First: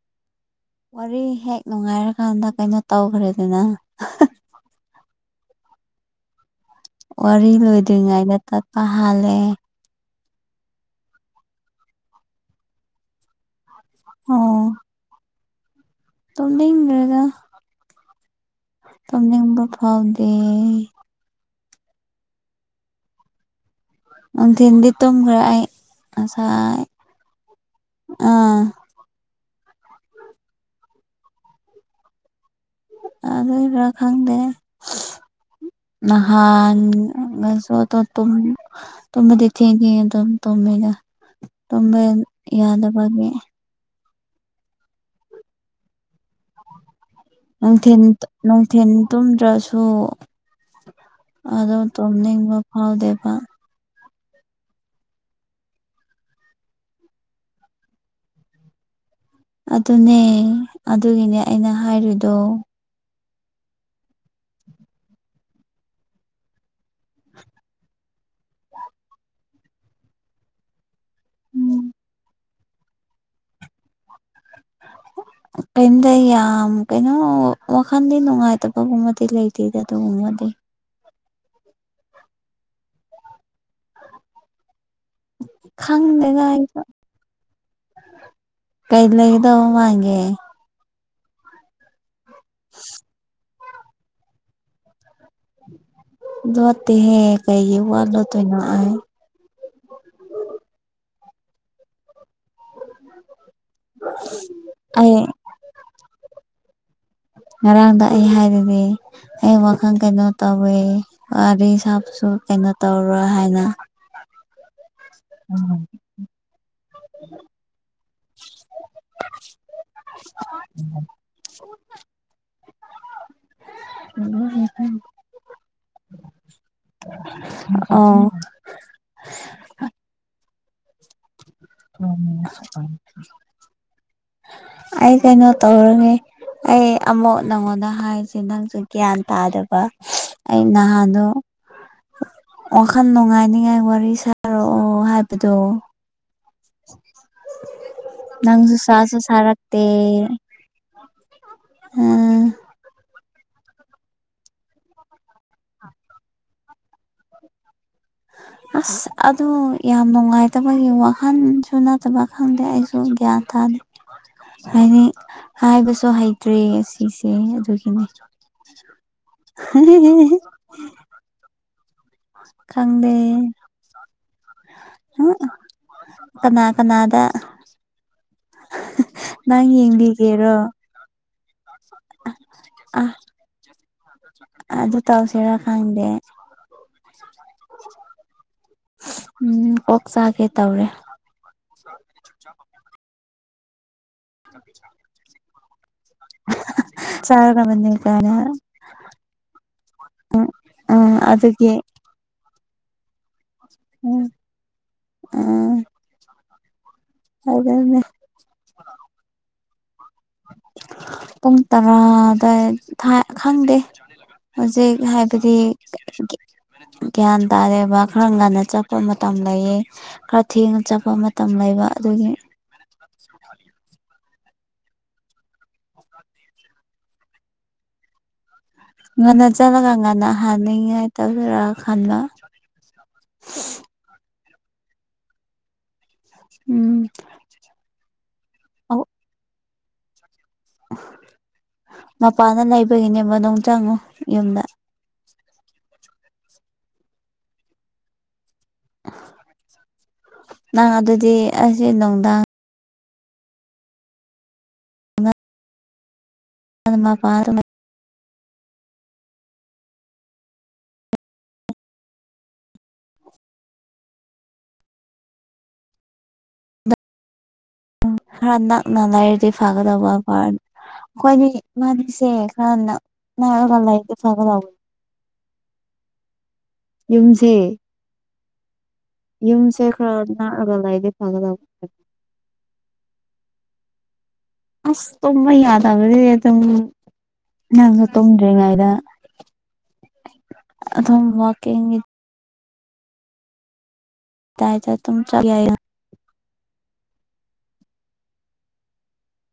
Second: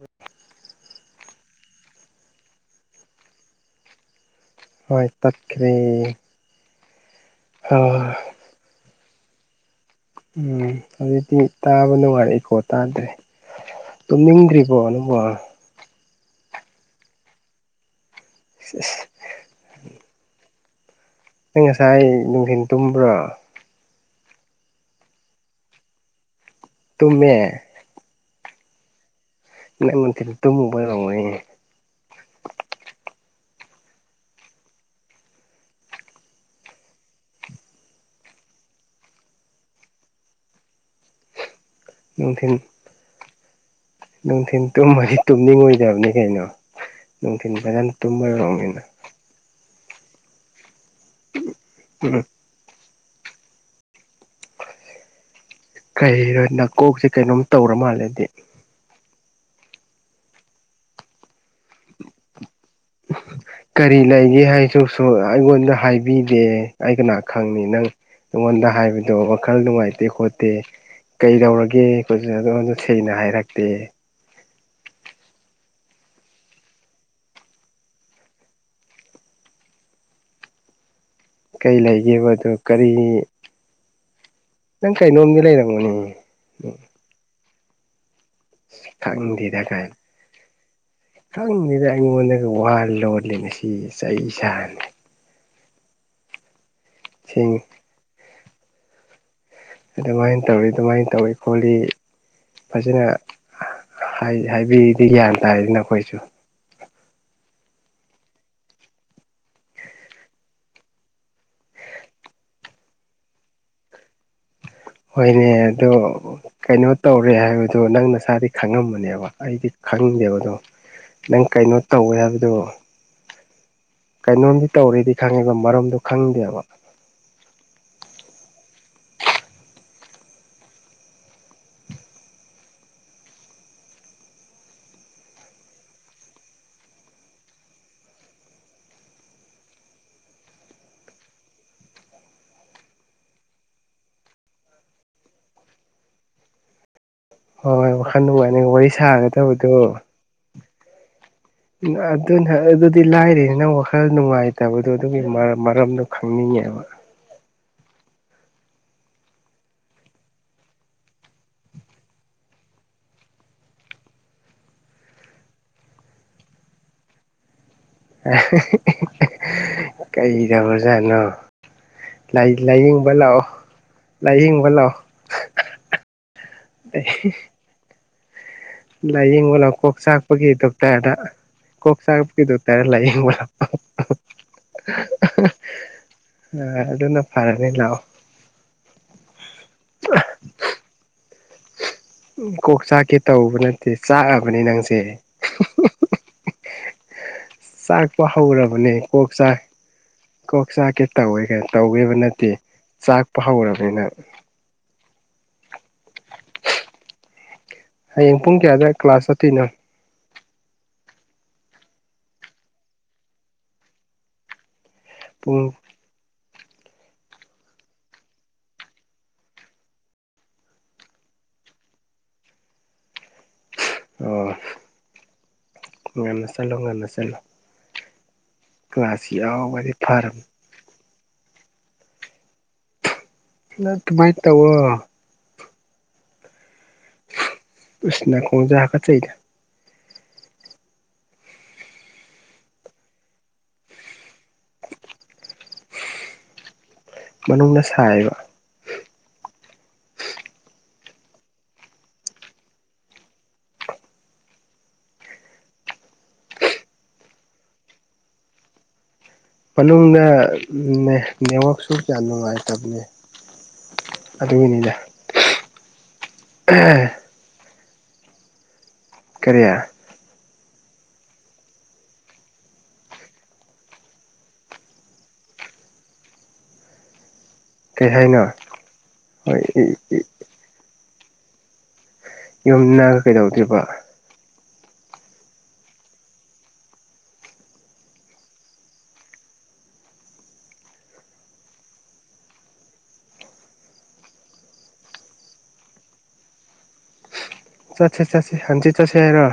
ꯍ ꯋꯥꯔꯤ ꯍꯦꯛ ꯅꯨꯡꯉꯥꯏꯔꯀꯥꯟꯗ ꯀꯩꯅꯣ ꯇꯧꯈ꯭ꯔꯦꯗꯅ ꯍꯣꯏ ꯇꯠꯈꯔꯦ꯫ ꯋꯥꯔꯤ ꯂꯣꯏꯗ꯭ꯔꯤꯉꯩꯗ ꯇꯠꯄ ꯍꯥꯜꯂꯦ꯫ ꯎꯝ ꯍꯧꯖꯤꯛꯇꯤ ꯇꯥꯕ ꯅꯨꯡꯉꯥꯔꯤ ꯏꯀꯣ ꯇꯥꯗ꯭ꯔꯦ꯫ ꯇꯨꯝꯅꯤꯡꯗ꯭ꯔꯤꯕꯣ ꯅꯪꯕꯣ? ꯇꯨꯝꯅꯤꯡꯗꯔ꯭ꯦꯗ꯫ ꯏꯁ ꯇꯨꯝꯅꯤꯝꯕ ꯐꯥꯎꯗꯦ꯫ ꯅꯪ ꯉꯁꯥꯏ ꯅꯨꯡꯗꯤꯟ ꯇꯨꯝꯕ꯭ꯔꯣ꯫ ꯅꯨꯡꯊꯤꯟꯗꯤ ꯇꯨꯝꯈꯔꯦ ꯑꯦ ꯉꯁꯥꯏ ꯇꯨꯃꯦ ꯑꯥ ꯅꯪ ꯅꯨꯡꯊꯤꯟ ꯇꯨꯃꯨꯕꯩ ꯑꯣꯏꯔꯝꯒꯅꯤ꯫ ꯑꯗꯨꯏꯔꯥ ꯈꯪꯗꯦ ꯅꯍꯥꯟ ꯒꯁꯨ ꯑꯇꯣꯇꯨꯝ ꯇꯨꯝꯕꯗꯤ ꯊꯦꯡꯉꯦ ꯑꯗꯨꯝ ꯇꯨꯃꯦ ꯇꯨꯝꯕ ꯅꯨꯡꯊꯤꯟ ꯌꯥꯗꯕꯒꯤ ꯅꯨꯡꯊꯤꯟ ꯇꯨꯝꯃꯒꯤ ꯇꯨꯝꯅꯤꯡꯉꯣꯏꯗꯝꯅꯤ ꯀꯩꯅꯣ ꯅꯨꯡꯊꯤꯟ ꯐꯖꯅ ꯇꯨꯝꯃꯔꯣꯅꯤ ꯅꯪ ꯇꯨꯝꯗ꯭ꯔꯁꯨ ꯑꯗꯨꯝ ꯎꯝ ꯇꯨꯝꯅꯤꯡꯕ ꯐꯥꯎꯗꯦꯕ꯫ ꯀꯔꯤꯔꯣ ꯅꯥꯀꯣꯛꯁꯤ ꯀꯩꯅꯣꯝ ꯇꯧꯔ ꯃꯥꯜꯂꯦꯗꯤ ꯑꯗꯨꯅꯦ ꯑꯗꯨꯒꯤꯅꯦ ꯑꯩꯅ ꯍꯥꯏꯔꯤꯗꯣ ꯀꯔꯤ ꯂꯩꯒꯦ ꯍꯥꯏꯖꯣꯛꯁꯨ ꯑꯩꯉꯣꯟꯗ ꯍꯥꯏꯕꯤꯗꯦ ꯑꯩ ꯀꯅꯥ ꯈꯪꯅꯤ ꯅꯪ ꯑꯩꯉꯣꯟꯗ ꯍꯥꯏꯕꯗꯣ ꯋꯥꯈꯜ ꯅꯨꯡꯉꯥꯏꯇꯦ ꯈꯣꯠꯇꯦ꯫ ꯀꯩꯗꯧꯔꯒꯦ ꯎꯝ ꯒꯣꯟꯁꯨ ꯁꯦꯡꯅ ꯍꯥꯏꯔꯛꯇꯦ꯫ ꯀꯩꯝꯇ ꯌꯥꯝ ꯀꯩꯅꯣ ꯋꯥꯈꯜꯗꯤ ꯅꯨꯡꯉꯥꯏꯇꯕꯒꯨꯝꯕꯗꯤ ꯂꯩꯇꯦꯗ ꯑꯗꯨꯒꯨꯝꯕꯗꯤ꯫ ꯀꯩ ꯂꯩꯒꯦꯕ ꯑꯗꯨ ꯀꯔꯤ ꯅꯪ ꯀꯩꯅꯣꯝꯗꯤ ꯂꯩꯔꯝꯒꯅꯤ ꯎꯝ ꯈꯪꯗꯦꯗ [inaudible] ꯀꯩ ꯈꯪꯗꯦꯗ ꯂꯩꯒꯗꯧ ꯀꯥꯏꯅ ꯃꯥꯟꯒꯦ ꯈꯪꯗꯦꯗ ꯑꯩꯉꯣꯟꯗꯒ ꯋꯥ ꯂꯣꯠꯂꯤꯅꯦ ꯁꯤ ꯏ ꯆꯩ ꯆꯥꯅꯤ꯫ ꯂꯣꯇꯦꯍꯦ ꯁꯦꯡ ꯀꯩꯒꯤ ꯋꯥ ꯂꯣꯇꯣꯏꯅꯣ ꯑꯩ ꯑꯗꯨꯃꯥꯏ ꯇꯧꯔꯤ ꯑꯗꯨꯃꯥꯏꯅ ꯇꯧꯔꯤ ꯈꯣꯠꯂꯤ ꯐꯖꯅ ꯍꯥꯏ ꯍꯥꯏꯕꯤꯔꯗꯤ ꯑꯩ ꯒꯌꯥꯟ ꯇꯥꯔꯦꯗꯅ ꯑꯥꯈꯣꯏꯁꯨ ꯉꯔꯥꯡꯗ ꯑꯩ ꯍꯥꯏꯗꯨꯗꯤ ꯑꯩ ꯋꯥꯈꯜ ꯀꯩꯅꯣ ꯇꯧꯋꯤ ꯋꯥꯔꯤ ꯁꯥꯕꯁꯨ ꯀꯩꯅꯣ ꯇꯧꯔꯣ ꯍꯥꯏꯅ ꯍꯣꯏꯅꯦ ꯑꯗꯣ ꯀꯩꯅꯣ ꯇꯧꯔꯦ ꯍꯥꯏꯕꯗꯨ ꯅꯪ ꯅꯁꯥꯗꯤ ꯈꯪꯉꯝꯃꯅꯦꯕ ꯑꯩꯗꯤ ꯈꯪꯗꯦꯕ ꯗꯣ ꯅꯪ ꯀꯩꯅꯣ ꯇꯧꯋꯦ ꯍꯥꯏꯕꯗꯣ ꯀꯩꯅꯣꯝꯗꯤ ꯇꯧꯔꯦꯗꯤ ꯈꯪꯉꯦꯕ ꯃꯔꯝꯗꯣ ꯈꯪꯗꯦꯕ꯫ ꯑ ꯎꯝ [unintelligible] ꯑꯩ ꯀꯩꯅꯣ ꯇꯧꯔꯅꯤ ꯑꯩ ꯑꯃꯨꯛ ꯅꯉꯣꯟꯗ ꯍꯥꯏꯔꯤꯁꯦ ꯅꯪꯁꯨ ꯒ꯭ꯌꯥꯟ ꯇꯥꯗꯦꯕ ꯑꯩ ꯅꯍꯥꯟꯗꯣ ꯋꯥꯈꯜ ꯅꯨꯡꯉꯥꯏꯅꯤꯉꯥꯏ ꯋꯥꯔꯤ ꯁꯥꯔꯛꯑꯣ ꯍꯥꯏꯕꯗꯣ ꯍꯣꯏ ꯋꯥꯈꯜ ꯅꯨꯡꯉꯥꯏꯅ ꯅꯪꯁꯨ ꯋꯥꯔꯤ ꯁꯥꯁꯨ ꯁꯥꯒꯗꯕꯗꯣ ꯁꯥꯔꯛꯇꯦ ꯎꯝ ꯑꯗꯨꯅ ꯑꯗꯨꯗꯤ ꯂꯥꯏꯔꯤꯅ ꯅꯪ ꯋꯥꯈꯜ ꯅꯨꯡꯉꯥꯏꯇꯕꯗꯣ ꯑꯗꯨꯒꯤ ꯃꯔ ꯃꯔꯝꯗꯣ ꯈꯪꯅꯤꯡꯉꯦꯕ꯫ ꯑꯁ ꯑꯗꯨ ꯌꯥꯝ ꯅꯨꯡꯉꯥꯏꯇꯕꯒꯤ ꯋꯥꯈꯜꯁꯨ ꯅꯠꯇꯕ ꯈꯪꯗꯦ ꯑꯩꯁꯨ ꯒ꯭ꯌꯥꯟ ꯇꯅꯤ ꯍꯥꯏꯗꯤ ꯍꯥꯏꯕꯁꯨ ꯍꯩꯇ꯭ꯔꯦ ꯑꯁꯤꯁꯦ ꯑꯗꯨꯒꯤꯅꯤ ꯑꯍꯥ ꯍꯦ ꯑꯍꯦ ꯀꯩꯗꯧꯔ ꯖꯥꯠꯅꯣ ꯈꯪꯗꯦ ꯂꯥꯏꯌꯦꯡꯕ ꯂꯥꯛꯑꯣ ꯎꯛ ꯀꯅꯥ ꯀꯅꯥꯗ ꯅꯪ ꯂꯥꯏꯌꯦꯡꯕꯅ ꯀꯣꯛ ꯌꯦꯡꯕꯤꯒꯦꯔꯣ ꯆꯥꯛꯄꯒꯤꯗꯣꯛꯇꯗ ꯀꯣꯁꯥꯒ ꯀꯤꯗꯨꯣ ꯇꯔ ꯂ ꯑꯥ ꯑꯗꯨ ꯇꯧꯁꯤꯔꯥ ꯈꯪꯗꯦ ꯑ ꯑꯗꯨ ꯑꯗꯨꯅ ꯐꯔꯅ ꯂꯑꯣ ꯎꯝ ꯀꯣꯛ ꯆꯥꯒꯦ ꯇꯧꯔꯦ ꯎ ꯀꯣꯛ ꯆꯥꯛꯀꯦ ꯇꯧꯕ ꯅꯠꯇꯦ ꯆꯥꯛꯑꯕꯅꯤ ꯅꯪꯁꯦ ꯆꯥꯒ ꯃ ꯆꯥꯛꯄ ꯍꯧꯔꯕꯅꯦ ꯀꯣꯛ ꯆꯥꯛ ꯀꯣꯛ ꯆꯥꯛꯀꯦ ꯎꯝ ꯇꯧꯋꯦ ꯀ ꯑꯗꯨꯒꯤ ꯇꯧꯒꯦꯕ ꯅꯠꯇꯦ ꯆꯥꯛꯄ ꯍꯧꯔꯕꯅꯤꯅ ꯎꯝ ꯎꯝ ꯑꯗꯨꯅꯦ ꯍꯌꯦꯡ ꯄꯨꯡ ꯀꯌꯥꯗ ꯀ꯭ꯂꯥꯁ ꯇꯥꯇꯤꯅꯣ ꯄꯨꯡ ꯇꯔꯥꯗ ꯈꯪꯗꯦ ꯍꯧꯖꯤꯛ ꯍꯥꯏ ꯍꯥꯏꯕꯗꯤ ꯄꯨꯡ ꯒ꯭ꯌꯥꯟ ꯇꯥꯔꯦꯕ ꯈꯔ ꯉꯥꯟꯟꯅ ꯆꯠꯄ ꯃꯇꯝ ꯂꯩꯌꯦ ꯈꯔ ꯊꯦꯡꯅ ꯆꯠꯄ ꯃꯇꯝ ꯂꯩꯕ ꯑꯗꯨꯒꯤ ꯑꯣ ꯉꯟꯅ ꯆꯠꯂꯣ ꯉꯟꯅ ꯆꯠꯂꯣ ꯀ꯭ꯂꯥꯁ ꯉꯟꯅ ꯆꯠꯂꯒ ꯌꯥꯎꯕꯗꯤ ꯉꯟꯅ ꯐꯔꯕꯅꯤ ꯍꯅꯉꯥꯏ ꯇꯧꯗꯣꯏꯔꯥ ꯈꯟꯕ ꯇꯃꯥꯏ ꯇꯕꯣ ꯎꯝ ꯎꯁꯤꯅ ꯈꯣꯡꯖꯒꯆꯩꯗ ꯃꯄꯥꯟꯅ ꯂꯩꯕꯒꯤꯅꯦ ꯃꯅꯨꯡ ꯆꯪꯉꯨ ꯌꯨꯝꯗ ꯃꯅꯨꯡꯗ ꯁꯥꯏꯕ ꯅꯪ ꯑꯗꯨꯗꯤ ꯑꯁꯤꯁ ꯅꯨꯡꯗꯥꯡ ꯑꯗꯨ ꯄꯥꯔ ꯃꯅꯨꯡꯗ ꯅꯦꯠꯋꯥꯛꯁꯨ ꯀꯌꯥ ꯅꯨꯡꯉꯥꯏꯇꯕꯅꯦ ꯇꯃꯤꯅꯤꯗ ꯔꯥꯟꯥꯛ ꯅꯉꯥꯏꯔꯗꯤ ꯀꯔꯤ ꯐꯒꯗꯧꯕ ꯀ ꯑꯩꯈꯣꯏꯅꯦ ꯃꯥꯅꯤꯁꯦ ꯈꯔꯟꯅ ꯅꯥꯔꯒ ꯂꯩꯔꯤꯛꯇ ꯐꯒ ꯂꯧꯋꯤ ꯌꯨꯝꯁꯦ ꯀꯩ ꯍꯥꯏꯅꯣ ꯍꯣꯏ ꯌꯨꯝꯁꯦ ꯈꯔ ꯅꯅꯥꯛꯑꯒ ꯂꯩꯗꯤ ꯐꯒꯗꯕ ꯌꯨꯝ ꯅꯥꯒ ꯀꯩꯗꯧꯗ꯭ꯔꯤꯕ ꯑꯁ ꯊꯃ ꯌꯥꯗꯒꯗꯤꯦ ꯑꯗꯨ ꯅꯪꯁꯨ ꯇꯨꯝꯗ꯭ꯔꯤꯉꯩꯗ ꯑꯗꯨꯝꯋꯀꯤꯡ ꯌꯥ ꯇ ꯇ ꯆ ꯌꯥꯏ ꯆꯠꯁꯦ ꯆꯠꯁꯤꯦ ꯍꯥꯟꯆꯤ ꯆꯠꯁꯦ ꯌꯥꯔꯣ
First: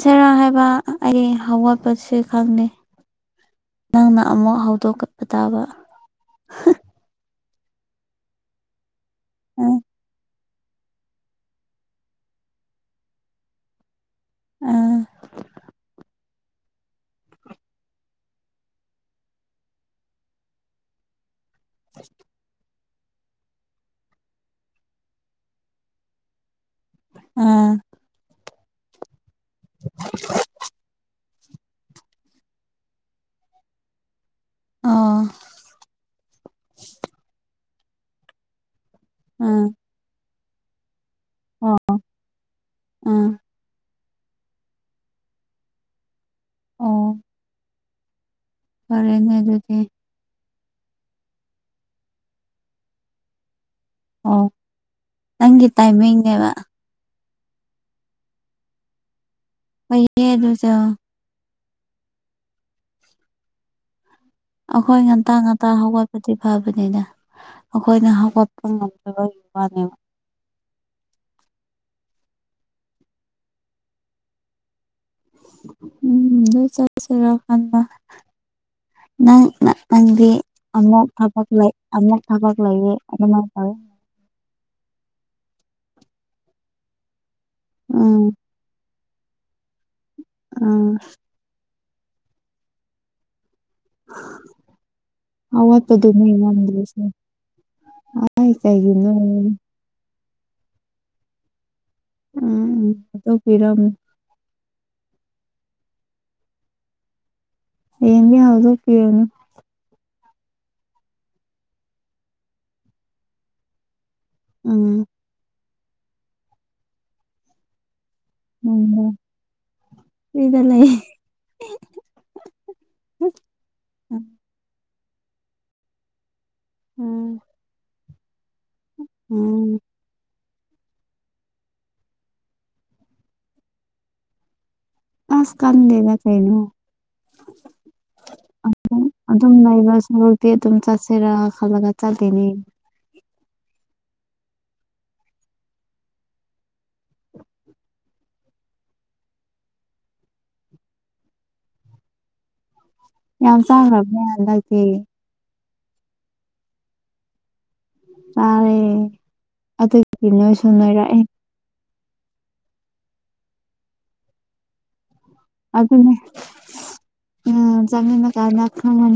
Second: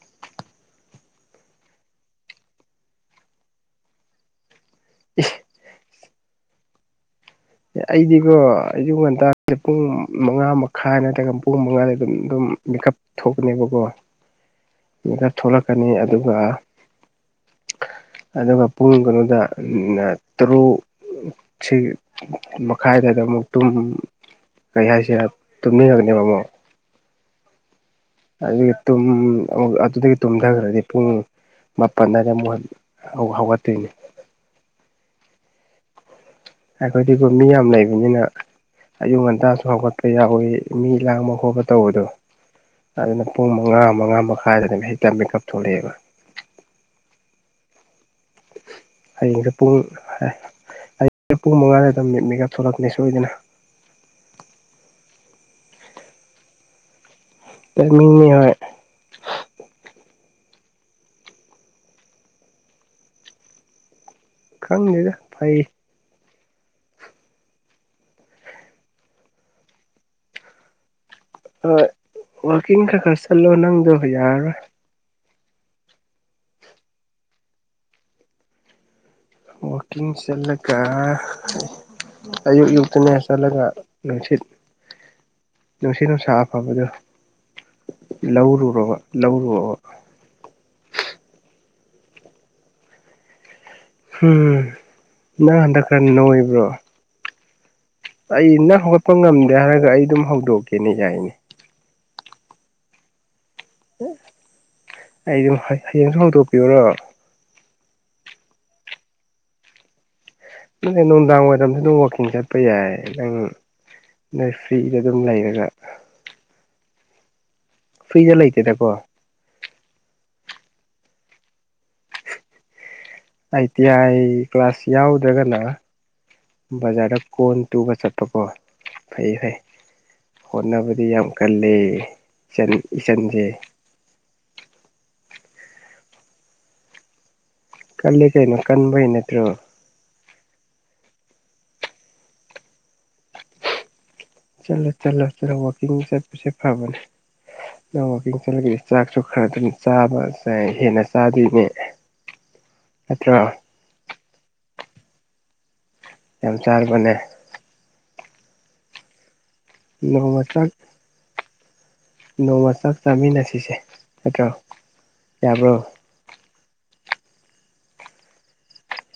ꯁꯦꯔꯥ ꯍꯥꯏꯕ ꯑꯩ ꯍꯧꯋꯥꯠꯄꯁ ꯈꯪꯅꯤꯦ ꯅꯪꯅ ꯑꯃꯨꯛ ꯍꯧꯗꯣꯛ ꯏꯁ ꯇꯥꯕ ꯑꯦ ꯑꯩꯗꯤꯀꯣ ꯑꯩꯁꯨ ꯉꯟꯇꯥꯁꯦ ꯎꯝ ꯄꯨꯡ ꯃꯉꯥꯃ ꯈꯥ ꯅꯠꯇ꯭ꯔꯒ ꯄꯨꯡ ꯃꯉꯥꯗ ꯑꯗꯨꯝ ꯑꯗꯨꯝ ꯃꯦꯀꯞ ꯊꯣꯛꯄꯅꯦꯕꯀꯣ ꯎꯝ ꯃꯤꯗ ꯊꯣꯛꯣꯂꯛꯀꯅꯤ ꯑꯗꯨꯒ ꯑꯗꯨꯒ ꯄꯨꯡ ꯀꯩꯅꯣꯗ ꯇꯔꯨꯛ ꯁꯤ ꯃꯈꯥꯏꯗꯗ ꯑꯃꯨꯛ ꯀꯔꯤ ꯍꯥꯏꯁꯤꯦ ꯇꯨꯝꯃꯤꯔꯒꯅꯦꯕ ꯑꯃꯨꯛ ꯎꯝ ꯑꯗꯨꯗꯒꯤ ꯇ ꯑꯗꯨꯗꯒꯤ ꯇ ꯍꯟꯊꯈ꯭ꯔꯗꯤ ꯄꯨꯡ ꯃꯥꯄꯜ ꯑꯏꯗ ꯑꯃꯨꯛ ꯍ ꯍꯧꯒꯠꯇꯣꯏꯅꯤ ꯑꯥ ꯑꯩꯈꯣꯏꯗꯤꯀ ꯃꯤ ꯌꯥꯝ ꯂꯩꯕꯅꯤꯅ ꯑꯌꯨꯛ ꯉꯟꯇꯥꯁꯨ ꯎꯝ ꯍꯧꯒꯠꯄ ꯌꯥꯎꯋꯤ ꯃꯤ ꯂꯥꯡꯕ ꯈꯣꯠꯄ ꯑꯣ ꯇꯧꯕꯗꯣ ꯑꯗꯨꯅ ꯎꯝ ꯄꯨꯡ ꯃꯉꯥ ꯃꯉꯥ ꯃꯈꯥꯏꯗꯅꯦ ꯍꯦꯛꯇ ꯃꯦꯀꯞ ꯊꯣꯛꯂꯛꯑꯦꯕ ꯑꯣ ꯐꯔꯦꯅꯦ ꯍꯌꯦꯡꯁꯦ ꯄꯨꯡ ꯑꯗꯨꯗꯤ ꯍꯥꯏ ꯍꯌꯦꯡꯁꯦ ꯄꯨꯡ ꯃꯉꯥꯗ ꯑꯗꯨꯝ ꯃꯤꯠ ꯃꯦꯒꯑꯞ ꯊꯣꯛꯂꯛꯄꯅꯦ ꯁꯣꯏꯗꯅ ꯑꯣ ꯅꯪꯒꯤ ꯇꯥꯏꯃꯤꯡꯅꯦꯕ ꯃꯤꯅꯤ ꯍ ꯍꯩꯌꯦ ꯑꯗꯨꯁꯨ ꯑꯩꯈꯣꯏ ꯈꯪꯗꯦꯗ ꯉꯟꯇꯥ ꯐꯩ ꯉꯟꯇꯥ ꯍꯧꯒꯠꯄ ꯗꯤ ꯐꯕꯅꯤꯅ ꯑꯩꯈꯣꯏꯅ ꯍꯧꯒꯠꯄ ꯉꯝꯗꯕꯒꯤ ꯋꯥꯅꯦꯕ ꯍꯣꯏ ꯋꯥꯛꯀꯤꯡ ꯈꯔ ꯈꯔ ꯆꯠꯂꯣ ꯅꯪꯗꯣ ꯌꯥꯔꯔꯣꯏ ꯎꯝ ꯍ ꯆꯠꯁꯦꯔ ꯈꯥꯟ ꯅꯪ ꯋꯥꯛꯀꯤꯡ ꯅꯪꯗꯤ ꯆꯠꯂꯒ ꯑꯃꯨꯛ ꯊꯕꯛ ꯑꯃꯨꯛ ꯊꯕꯛ ꯑꯌꯨꯛ ꯂꯩꯌꯦ ꯑꯌꯨꯛꯇꯅꯦ ꯑꯗꯨꯃꯥꯏꯅ ꯆꯠꯂꯒ ꯇꯧꯋꯤ ꯅꯨꯡꯁꯤꯠ ꯅꯨꯡꯁꯤꯠ ꯅꯨꯡꯁꯥ ꯑꯐꯕꯗꯣ ꯎꯝ ꯂꯧꯔꯨꯔꯕ ꯂꯧꯔꯨꯔꯕ ꯑ ꯎꯝ ꯅꯪ ꯑꯋꯥ ꯍꯟꯗꯛ ꯈꯔ ꯋꯥꯗꯨ ꯅ ꯋꯥꯗꯦꯁ ꯑꯩꯅ ꯍꯧꯒꯠꯄ ꯉꯝꯗꯦ ꯍꯥꯏꯔꯒ ꯑꯩ ꯑꯗꯨꯝ ꯍꯧꯗꯣꯛꯀꯦꯅꯦ ꯌꯥꯏꯅꯦ ꯎꯝ ꯐꯤꯔꯝ ꯑꯩ ꯑꯗꯨꯝ ꯍꯌꯦꯡꯁꯨ ꯍꯣꯡꯗꯣꯛꯄꯤꯌꯔꯣ ꯌꯦꯟꯗꯤ ꯍꯎꯗ ꯀꯤꯅꯤ ꯅꯨꯡꯗꯥꯡ ꯋꯥꯏꯔꯝꯁꯨ ꯑꯗꯨꯝ ꯋꯥꯛꯀꯤꯡ ꯆꯠꯄ ꯌꯥꯏ ꯅꯪ ꯅꯣꯏ ꯎꯝ ꯐ꯭ꯔꯤꯗ ꯑꯗꯨꯝ ꯂꯩꯔꯒ ꯐꯤꯔꯤꯖ ꯂꯩ ꯎꯝ ꯏꯂ ꯑꯥꯏ ꯇꯤ ꯑꯥꯏ ꯀ꯭ꯂꯥꯁ ꯌꯥꯎꯗ꯭ꯔꯒꯅ ꯕꯖꯥꯔꯗ ꯎꯝ ꯀꯣꯟ ꯇꯨꯕ ꯆꯠꯄꯀꯣ ꯐꯩ ꯐꯩ ꯎꯝ ꯍꯣꯠꯅꯕꯗꯤ ꯌꯥꯝ ꯀꯂ ꯏꯆꯟ ꯏꯆꯟꯁꯦ ꯑꯁ ꯀꯜ ꯂꯩꯗ ꯀꯩꯩꯅ ꯀꯜꯂ ꯀꯩꯅꯣ ꯀꯟꯕꯩ ꯅꯠꯇ꯭ꯔꯣ ꯄꯦ ꯑꯗꯨꯨꯝ ꯆꯁꯦꯔ ꯈꯜꯂꯒ ꯆꯂꯤꯦꯅꯤ ꯆꯠꯂꯣ ꯆꯠꯂꯣ ꯆꯠꯂꯣ ꯋꯥꯛꯀꯤꯡ ꯆꯠꯄꯁꯦ ꯐꯕꯅꯦ ꯅ ꯋꯥꯛꯀꯤꯡ ꯆꯠꯂꯒꯗꯤ ꯆꯥꯛꯁꯨ ꯈꯔ ꯑꯗꯨꯝ ꯆꯥꯕ ꯍꯦꯟꯅ ꯆꯥꯗꯣꯏꯅꯦ [unintelligible] ꯑꯠꯇ ꯆꯥꯡ꯭ꯔꯗ ꯌꯥꯝ ꯆꯥꯔꯕꯅꯦ ꯇꯥꯔꯦ ꯑꯗꯨꯗꯤ ꯅꯣꯡꯃ ꯅꯣꯏꯁꯨ ꯆꯥꯛ ꯅꯣꯏꯔꯛꯑꯦ ꯅꯣꯡꯃ ꯆꯥꯛ ꯆꯥꯃꯤꯟꯅꯁꯤꯁꯦ ꯅꯠꯇ꯭ꯔꯣ ꯌꯥꯕ꯭ꯔꯣ ꯑꯗꯨꯅꯦ ꯎ ꯆꯃꯅ ꯀꯥꯏꯅ ꯍꯥꯀ ꯅ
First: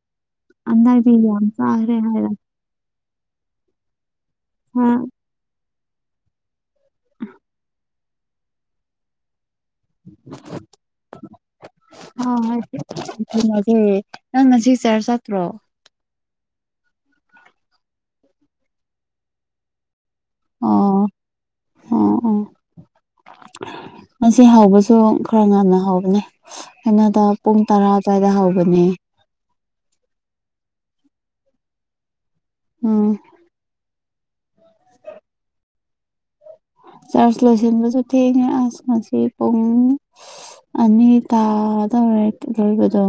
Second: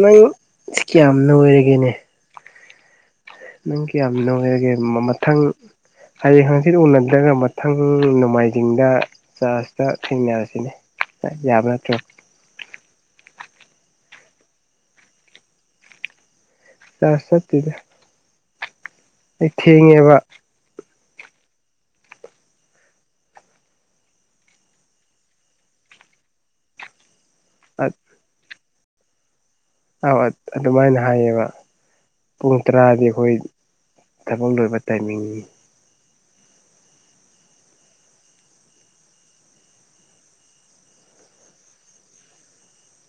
ꯅꯪ ꯍꯟꯗꯛꯇꯤ ꯀꯌꯥꯝꯅ ꯌꯥꯝ ꯑꯣꯏꯔꯒꯦꯅꯦ ꯆꯥꯈ꯭ꯔꯦ ꯍꯥꯏꯔ ꯅꯪꯒꯤ ꯌꯥꯝ ꯅꯨꯡꯉꯥꯏꯔꯒꯦ ꯈꯔ ꯃꯊꯪ ꯍꯌꯦꯡ ꯍꯪꯆꯤꯠ ꯎꯅꯗ꯭ꯔꯒ ꯃꯊꯪ ꯅꯣꯡꯃꯥꯏꯖꯤꯡꯗ ꯆ ꯊꯦꯡꯅꯔꯁꯤꯅꯦ ꯌꯥꯕ ꯅꯠꯇ꯭ꯔꯣ ꯍ ꯍꯣꯏ ꯊꯦꯡꯁꯦ ꯅꯪ ꯉꯁꯤ ꯆꯔ ꯆꯠꯇ꯭ꯔꯣ ꯆ ꯁꯠꯗ [unintelligible] ꯑꯩ ꯊꯦꯡꯉꯦꯕ ꯑꯣ ꯑꯣ ꯑꯣ ꯃꯁꯤ ꯍꯥꯎꯕꯁꯨ ꯈꯔ ꯉꯟꯅ ꯍꯥꯎꯕꯅꯦ ꯑꯩꯅꯗ ꯄꯨꯡ ꯇꯔꯥ ꯑꯗꯨ꯭ꯋꯥꯏꯗ ꯍꯧꯕꯅꯦ ꯑꯗꯨꯃꯥꯏꯅ ꯍꯥꯏꯌꯦꯕ ꯄꯨꯡ ꯇꯔꯥꯗꯤ ꯎꯝ ꯑꯩꯈꯣꯏ ꯊꯕꯛ ꯂꯣꯏꯕ ꯇꯥꯏꯃꯤꯡꯅꯤ ꯆꯥꯔꯖ ꯂꯣꯏꯁꯤꯟꯕꯁꯨ ꯊꯦꯡꯉꯦ ꯑꯁ ꯉꯁꯤ ꯄꯨꯡ ꯑꯅꯤ ꯇꯗ ꯈꯕꯗꯣ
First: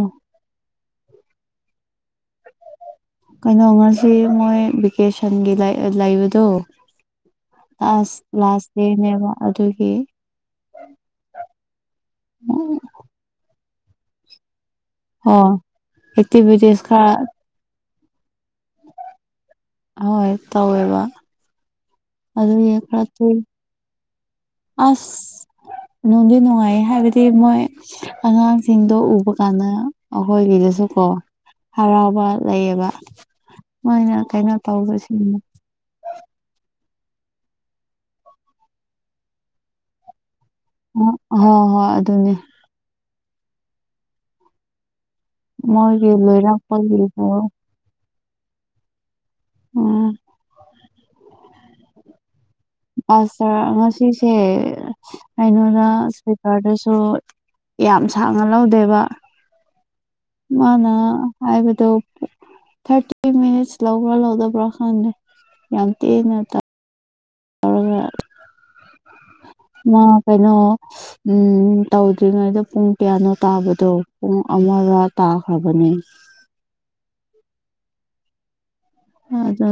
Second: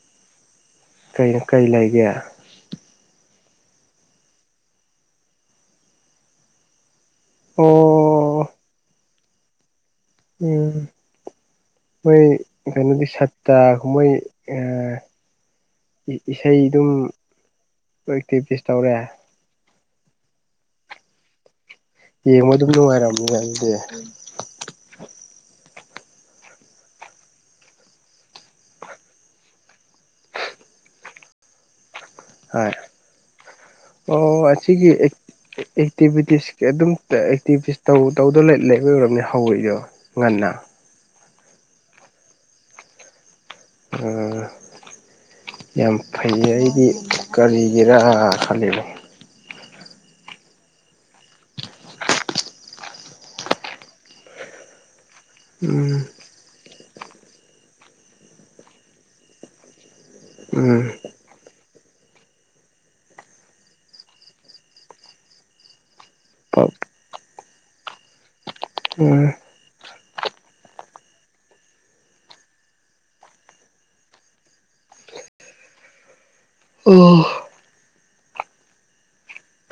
ꯀꯣ ꯀꯩ ꯂꯩꯒꯦ ꯀꯩꯅꯣ ꯉꯁꯤ ꯃꯣꯏ ꯚꯦꯀꯦꯁꯟꯒꯤ ꯂꯩꯑ-ꯂꯩꯕꯗꯣ ꯑꯁ ꯑꯣ ꯂꯥꯁ ꯗꯦꯅꯦꯕ ꯑꯗꯨꯒꯤ ꯎꯝ ꯃꯣꯏ ꯍꯣꯏ ꯀꯩꯅꯣꯗꯤ ꯁꯠꯇꯥ ꯃꯣꯏ ꯑ ꯏ-ꯏꯁꯩ ꯑꯦꯛꯇꯤꯚꯤꯇꯤꯁ ꯑꯗꯨꯝ ꯈꯔ ꯅꯣꯏ ꯄ꯭ꯔꯦꯛꯇꯤꯁ ꯇꯧꯔꯦ꯫ ꯍꯣꯏ ꯇꯧꯋꯦꯕ ꯌꯦꯡꯕ ꯑꯗꯨꯝ ꯑꯗꯨꯒꯤ ꯈꯔ ꯅꯨꯡꯉꯥꯏꯔꯝꯅꯤꯅ ꯑꯗꯨꯗꯤ ꯑꯁ ꯅꯨꯡꯗꯤ ꯅꯨꯡꯉꯥꯏꯌꯦ ꯍꯥꯏꯕꯗꯤ ꯃꯣꯏ ꯑꯉꯥꯡꯁꯤꯡꯗꯣ ꯎꯕ ꯀꯥꯟꯗ ꯑꯩꯈꯣꯏꯒꯤꯗꯁꯨ ꯀꯣ ꯍꯔꯥꯎꯕ ꯍꯣꯏ ꯂꯩꯌꯦꯕ ꯃꯣꯏꯅ ꯑꯣ ꯀꯩꯅꯣ ꯑꯁꯤꯒꯤ ꯇꯧꯕꯁꯤꯡꯅ ꯑꯦꯛꯇꯤꯚꯤꯇꯤꯁ ꯑꯗꯨꯝ ꯇ-ꯑꯦꯛꯇꯤꯚꯤꯁ ꯇꯧ ꯇꯧꯗ ꯂꯩꯕꯩ ꯑꯣꯏꯔꯝꯅꯤ ꯍꯧꯔꯤꯗꯣ ꯉꯟꯅ꯫ ꯎ ꯍ ꯍꯣꯏ ꯑꯗꯨꯅꯦ ꯑ ꯌꯥꯝ ꯃꯣꯏꯒꯤ ꯐꯩ ꯑꯩꯗꯤ ꯂꯣꯏꯔꯛꯄꯒꯤꯗꯣ ꯀꯔꯤ ꯒꯤꯔꯥ ꯈꯜꯂꯤꯅꯦ [unintelligible] ꯑꯁꯔ ꯉꯁꯤꯁꯦ ꯀꯩꯅꯣꯗ ꯎꯝ [unintelligible] ꯈꯔꯗꯁꯨ ꯌꯥꯝ ꯁꯥꯡꯅ ꯂꯧꯗꯦꯕ ꯃꯥꯅ ꯍꯥꯏꯕꯗꯣ ꯄꯨ ꯊꯥꯔꯇꯤ ꯃꯤꯅꯤꯠꯁ ꯂꯧꯕ꯭ꯔꯥ ꯂꯧꯗꯕ꯭ꯔꯥ ꯈꯪꯗꯦ ꯌꯥꯝ ꯇꯦꯟꯅ ꯇꯧ [unintelligible] ꯃꯥ ꯀꯩꯅꯣ ꯎꯝ ꯇꯧꯗ꯭ꯔꯤꯉꯩꯗ ꯄꯨꯡ ꯀꯌꯥꯅꯣ ꯇꯥꯕꯗꯣ ꯄꯨꯡ ꯑꯃꯔ ꯇꯥꯈ꯭ꯔꯕꯅꯦ꯫ ꯑꯣ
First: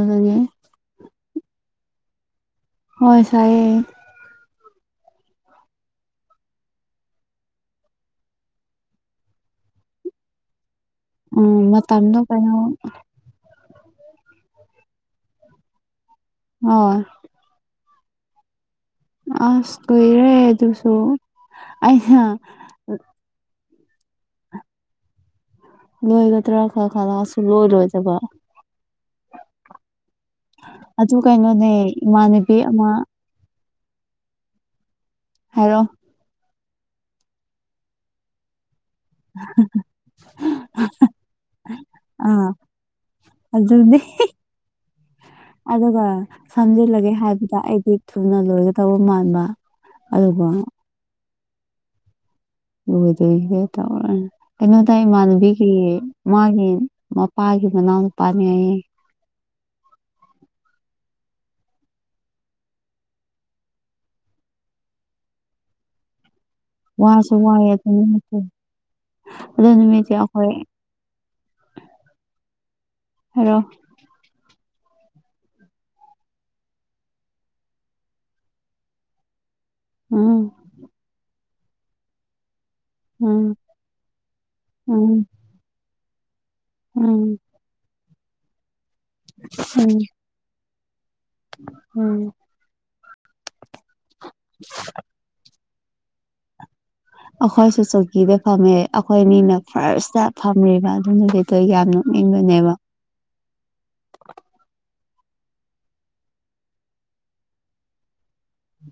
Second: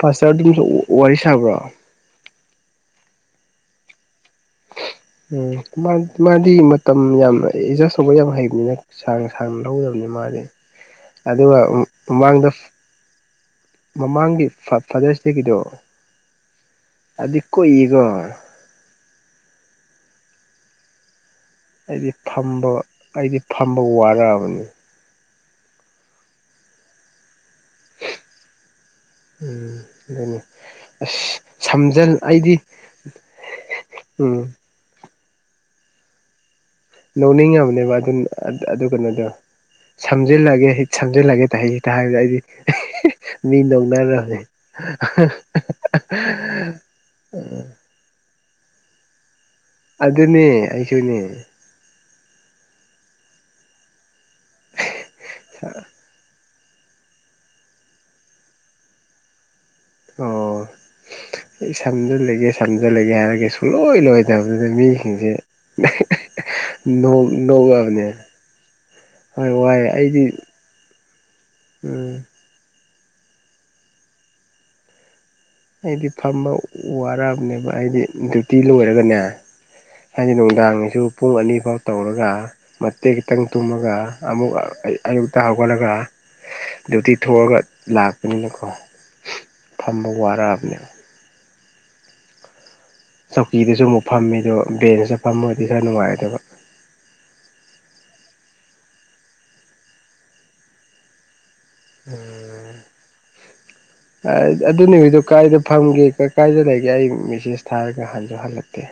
ꯄꯥꯁꯇꯔꯗꯤ [unintelligible] ꯋꯥꯔꯤ ꯁꯥꯕ꯭ꯔꯣ꯫ ꯍꯣꯏ ꯁꯥꯏꯌꯦ꯫ ꯎꯝ ꯃꯥ-ꯃꯥꯗꯤ ꯃꯇꯝ ꯌꯥꯝꯅ ꯑꯦꯗꯖꯁ ꯇꯧꯕ ꯌꯥꯝ ꯍꯩꯕꯅꯤꯅ ꯁꯥꯡꯅ ꯁꯥꯡꯅ ꯂꯧꯗꯕꯅꯤ ꯃꯥꯗꯤ ꯑꯗꯨꯒ ꯎꯝ ꯑꯝ ꯃꯇꯝꯗꯣ ꯃꯃꯥꯡꯗ ꯀꯩꯅꯣ ꯃꯃꯥꯡꯒꯤ ꯐꯥ-ꯐꯥꯗꯔꯁ ꯗꯦꯒꯤꯗꯣ ꯑꯥ ꯑꯗꯤ ꯀꯨꯏꯌꯦꯀꯣ ꯑꯁ ꯀꯨꯏꯔꯦ ꯑꯗꯨꯁꯨ ꯑꯩꯗꯤ ꯑꯩꯅ ꯐꯝꯕ ꯑꯩꯗꯤ ꯐꯝꯕ ꯋꯥꯔꯛꯑꯕꯅꯤ꯫ ꯂꯣꯏꯒꯗ꯭ꯔꯥ ꯈꯜꯂ ꯈꯜꯂꯁꯨ ꯁꯨꯛꯂꯣꯏ ꯂꯣꯏꯗꯕ꯫ ꯎꯝ ꯑꯗꯨꯅꯤ ꯑꯗꯨ ꯑꯁ ꯀꯩꯅꯣꯅꯦ ꯁꯝꯖꯟ ꯑꯩꯗꯤ ꯏꯃꯥꯟꯅꯕꯤ ꯑꯃ ꯎꯝ ꯍꯥꯏꯔꯣ ꯂꯧꯅꯤꯡꯉꯕꯅꯦꯕ ꯑꯗꯨꯅ ꯑꯗꯨꯀꯩꯅꯣꯗ ꯗꯣ ꯁꯝꯖꯤꯜꯂꯒꯦ ꯍꯦꯛ ꯁꯝꯖꯤꯜꯂꯒꯦ ꯇꯥ ꯍꯦꯛ ꯇꯥ ꯍꯦꯛ ꯍꯥꯏꯕꯗ ꯑꯩꯗꯤ ꯑꯥ ꯃꯤ ꯑꯗꯨꯅꯦ ꯅꯣꯡꯅꯔꯃꯦ ꯑꯗꯨꯒ [unintelligible] [unintelligible] ꯍꯥꯏꯕꯗ ꯑꯩꯗꯤ ꯊꯨꯅ ꯂꯣꯏꯒꯗꯧꯕ ꯃꯥꯟꯕ꯫ ꯑꯗꯨꯅꯦ ꯑꯗꯨꯒ ꯑꯩꯁꯨꯅꯦ꯫ ꯂꯣꯏꯗꯕꯤꯗ ꯇꯧꯔꯂꯩ ꯀꯩꯅꯣꯗ ꯏꯃꯥꯟꯅꯕꯤꯒꯤ ꯃꯥꯒꯤ ꯃꯄꯥꯒꯤ ꯃꯅꯥꯎ ꯅꯨꯄꯥꯅꯤ ꯍꯥꯏꯌꯦ꯫ ꯑꯣ ꯑꯩ ꯁꯝꯖꯜꯂꯒꯦ ꯁꯝꯖꯜꯂꯒꯦ ꯍꯥꯏꯔꯒ ꯁꯨꯡꯂꯣꯏ ꯂꯣꯏꯗꯕꯗꯨꯗ ꯃꯤꯁꯤꯡꯁꯦ [unintelligible] ꯅꯣꯛ ꯋꯥꯁꯨ ꯋꯥꯏ ꯑꯗꯨ ꯅꯣꯛꯑꯕꯅꯦ ꯅꯨꯃꯤꯠꯇꯨ ꯍꯣꯏ ꯑꯗꯨ ꯋꯥꯏ ꯅꯨꯃꯤꯠꯇꯤ ꯑꯩꯗꯤ ꯑꯩꯈꯣꯏ ꯎꯝ ꯍꯥꯏꯔꯣ ꯑꯩꯗꯤ ꯐꯝꯕ ꯋꯥꯔꯑꯛꯕꯅꯦꯕ ꯑꯩꯗꯤ ꯗ꯭ꯌꯨꯇꯤ ꯂꯣꯏꯔꯒꯅꯦ ꯍꯥꯏꯗꯤ ꯎꯝ ꯅꯨꯡꯗꯥꯡꯒꯤꯁꯨ ꯄꯨꯡ ꯑꯅꯤ ꯐꯥꯎ ꯇꯧꯔꯒ ꯃꯇꯦꯛ ꯈꯤꯇꯪ ꯎꯝ ꯇꯨꯝꯃꯒ ꯑꯃꯨꯛ ꯎꯝ ꯑ-ꯑꯌꯨꯛꯇ ꯍꯧꯒꯠꯂꯒ ꯗ꯭ꯌꯨꯇꯤ ꯎꯝ ꯊꯣꯛꯑꯒ ꯂꯥꯛꯄꯅꯤꯅꯀꯣ ꯎꯝ ꯐꯝꯕ ꯋꯥꯔꯛꯑꯕꯅꯦꯕ ꯎꯝ ꯆꯧꯀꯤꯗꯁꯨ ꯑꯃꯨꯛ ꯐꯝꯃꯤ ꯑꯗꯣ ꯕꯦꯟꯁꯇ ꯐꯝꯃꯗꯤ ꯈꯔ ꯅꯨꯡꯉꯥꯏꯗꯕ ꯑꯩꯈꯣꯏꯁꯨ ꯆꯧꯀꯤꯗ ꯐꯝꯃꯦ ꯑꯩꯈꯣꯏ ꯑꯅꯤꯅ ꯐꯥꯔꯁꯇ ꯐꯝꯃꯤꯕ ꯑꯗꯨꯅꯗꯤ ꯗ ꯌꯥꯝ ꯅꯣꯛꯅꯤꯡꯕꯅꯦꯕ ꯑꯗꯨꯅꯤ ꯍꯧꯗꯣ ꯀꯥꯏꯗ ꯐꯝꯒꯦ ꯀꯥꯏꯗ ꯂꯩꯒꯦ ꯑꯩ ꯃꯦꯁꯦꯖ ꯊꯥꯔꯒ ꯍꯟꯁꯨ ꯍꯜꯂꯛꯇꯦ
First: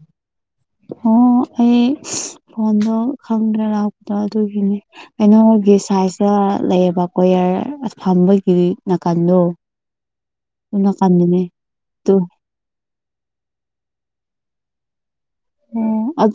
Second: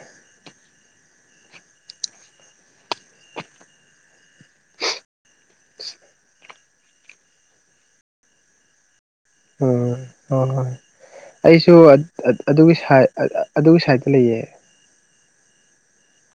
ꯑꯣ ꯑꯩ ꯐꯣꯟꯗꯣ ꯈꯪꯗ꯭ꯔꯦ ꯂꯥꯛꯄꯗꯣ ꯑꯗꯨꯒꯤꯅꯦ ꯑꯩꯩꯅꯣꯒꯤ ꯁꯥꯏꯖꯇ ꯂꯩꯌꯦꯕ ꯀꯣꯌꯔ ꯐꯝꯕꯒꯤ ꯅꯥꯀꯟꯗꯣ ꯑꯣ ꯍꯣ ꯍꯣꯏ ꯑꯗꯨ ꯅꯥꯀꯟꯗꯅꯦ ꯑꯩꯁꯨ ꯑꯗꯨ ꯑꯗꯨꯒꯤ ꯁꯥꯏꯠ ꯑꯗꯨꯒꯤ ꯁꯥꯏꯠꯇ ꯂꯩꯌꯦ ꯑꯣ ꯑꯗꯨ